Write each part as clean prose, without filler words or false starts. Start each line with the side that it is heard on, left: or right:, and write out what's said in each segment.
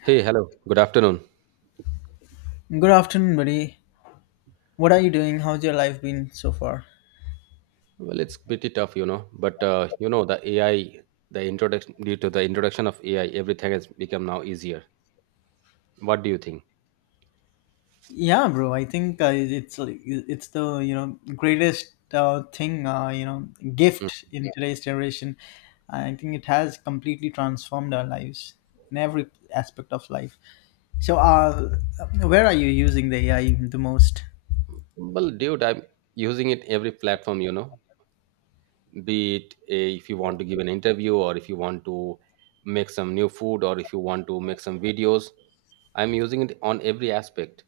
right: Hey, hello. Good afternoon.
left: Good afternoon, buddy. What are you doing? How's your life been so far?
right: Well, it's pretty tough, but the AI, the introduction of AI, everything has become now easier. What do you think?
left: Yeah, bro. I think it's the greatest thing
right: Mm.
left: gift in today's generation. I think it has completely transformed our lives in every aspect of life. So, where are you using the AI the most?
right: Well, dude, I'm using it every platform, you know, be it if you want to give an interview or if you want to make some new food or if you want to make some videos. I'm using it on every aspect.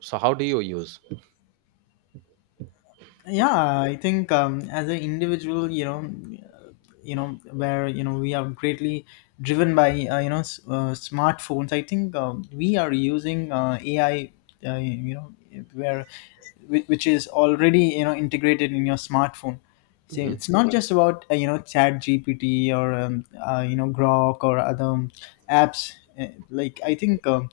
right: So, how do you use?
left: Yeah, I think as an individual, you know, where we are greatly driven by smartphones. I think we are using ai, uh, you know where which is already integrated in your smartphone, so
right: hmm
left: it's not just about chat gpt or grok or other apps. Uh, like, I think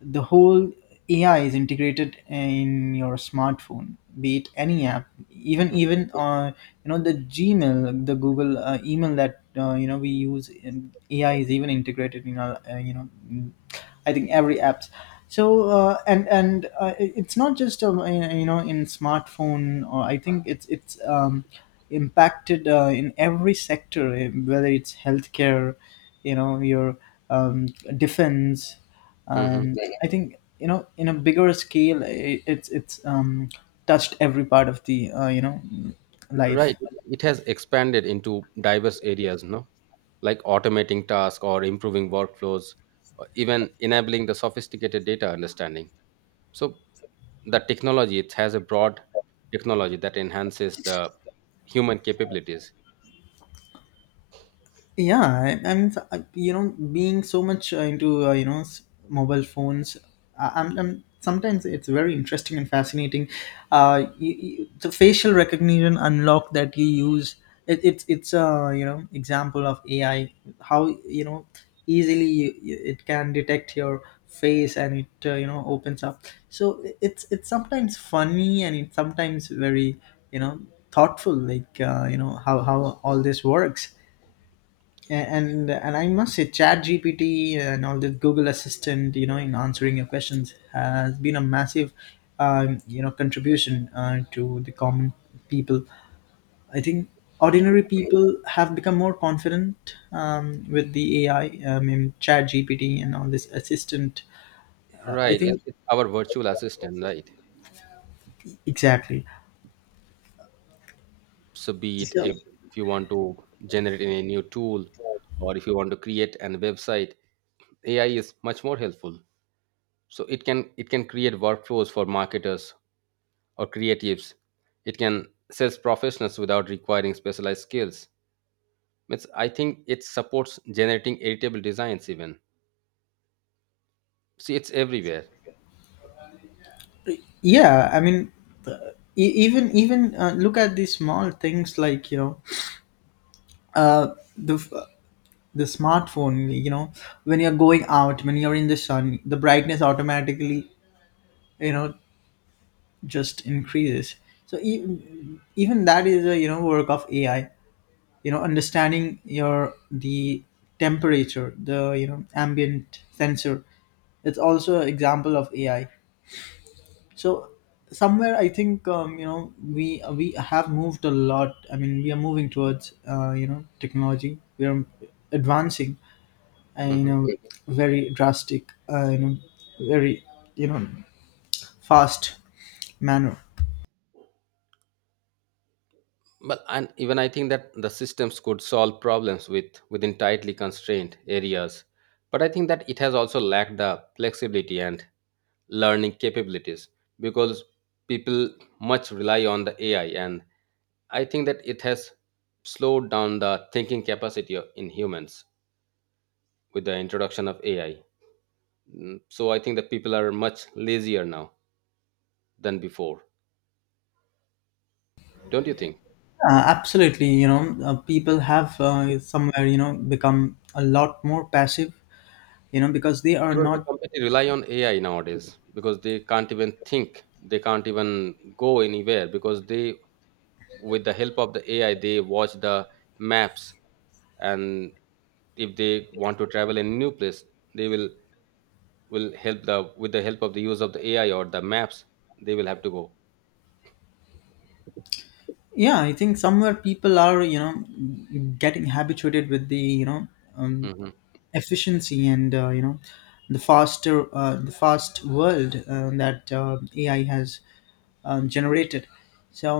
left: the whole AI is integrated in your smartphone, be it any app, even, the Gmail, the Google email that we use. AI is even integrated in our I think every apps. So and it's not just in smartphone. Or I think it's impacted in every sector, eh, whether it's healthcare, your um, defense,
right: hmm.
left: and I think in a bigger scale, I it's touched every part of the
right: Right.
left: life.
right: It has expanded into diverse areas, no? Like automating tasks or improving workflows, or even enabling the sophisticated data understanding. So the technology it has a broad technology that enhances the human capabilities.
left: Yeah, being so much into mobile phones. I'm sometimes, it's very interesting and fascinating, the facial recognition unlock that you use, it's a example of ai, how easily it can detect your face and it opens up. So it's sometimes funny and it's sometimes very, you know thoughtful, like how all this works. And I must say, Chat GPT and all the Google Assistant, in answering your questions, has been a massive, contribution to the common people. I think ordinary people have become more confident with the AI, I mean, Chat GPT and all this assistant. I
right: Right,
left: think
right: it's our virtual assistant, right?
left: exactly.
right: So be it,
left: So,
right: if you want to generate any new tool or if you want to create an website, AI is much more helpful. So it can create workflows for marketers or creatives. It can sales professionals without requiring specialized skills. I think it supports generating editable designs even. See, it's everywhere.
left: yeah, I mean, even look at these small things, like uh, the the smartphone, when you're going out, when you're in the sun, the brightness automatically, you know just increases. So even that is a work of ai, understanding your the temperature, the ambient sensor, it's also an example of ai. So somewhere I think we have moved a lot, I mean, we are moving towards technology. We are advancing uh, you
right: Mhm.
left: know very drastic, very, you know fast manner.
right: Well, and even I think that the systems could solve problems with within tightly constrained areas. But I think that it has also lacked the flexibility and learning capabilities because people much rely on the AI. And I think that it has slowed down the thinking capacity in humans with the introduction of AI. Mm. So I think that people are much lazier now than before. Don't you think?
left: Absolutely, people have somewhere become a lot more passive, because they are
right: Because they
left: not.
right: completely rely on AI nowadays, because they can't even think, they can't even go anywhere, because they, with the help of the AI, they watch the maps. And if they want to travel in new place, they will help the with the help of the use of the AI or the maps, they will have to go.
left: Yeah, I think somewhere people are getting habituated with the um,
right: Mhm,
left: efficiency and the faster, the fast world that ai has generated. So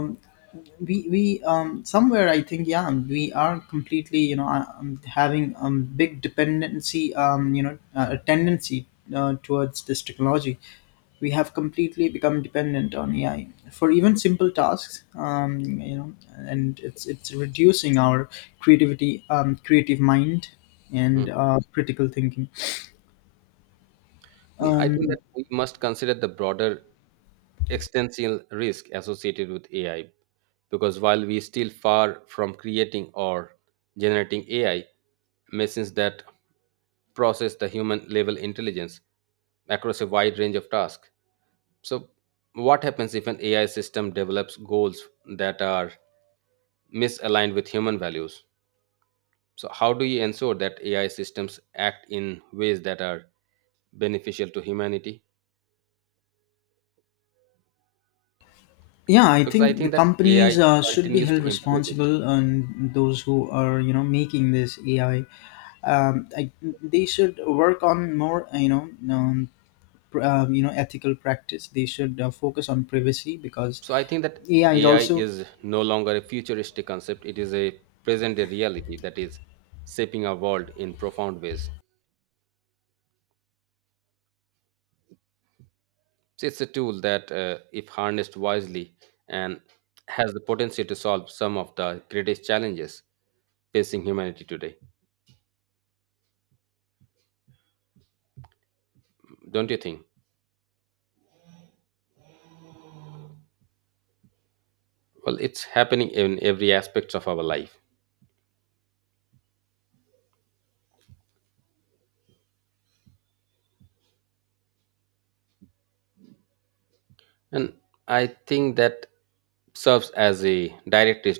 left: we somewhere I think, yeah, we are completely having big dependency, a tendency towards this technology. We have completely become dependent on ai for even simple tasks, and it's reducing our creativity, creative mind, and
right: mhm.
left: critical thinking.
right: And I think that
left: um,
right: we must consider the broader extensive risk associated with AI, because while we still far from creating or generating AI, machines that process the human level intelligence across a wide range of tasks. So, what happens if an AI system develops goals that are misaligned with human values? So, how do you ensure that AI systems act in ways that are beneficial to humanity?
left: yeah, I
right: Because I
left: think the
right: think that
left: companies
right: AI
left: should be
right: continues
left: held
right: to improve it.
left: responsible, and those who are making this AI they should work on more ethical practice. They should focus on privacy, because
right: So I think that
left: ai is
right: AI
left: also
right: is no longer a futuristic concept. It is a present day reality that is shaping our world in profound ways. So it's a tool that, if harnessed wisely, and has the potential to solve some of the greatest challenges facing humanity today. Don't you think? Well, it's happening in every aspect of our life, and I think that serves as a direct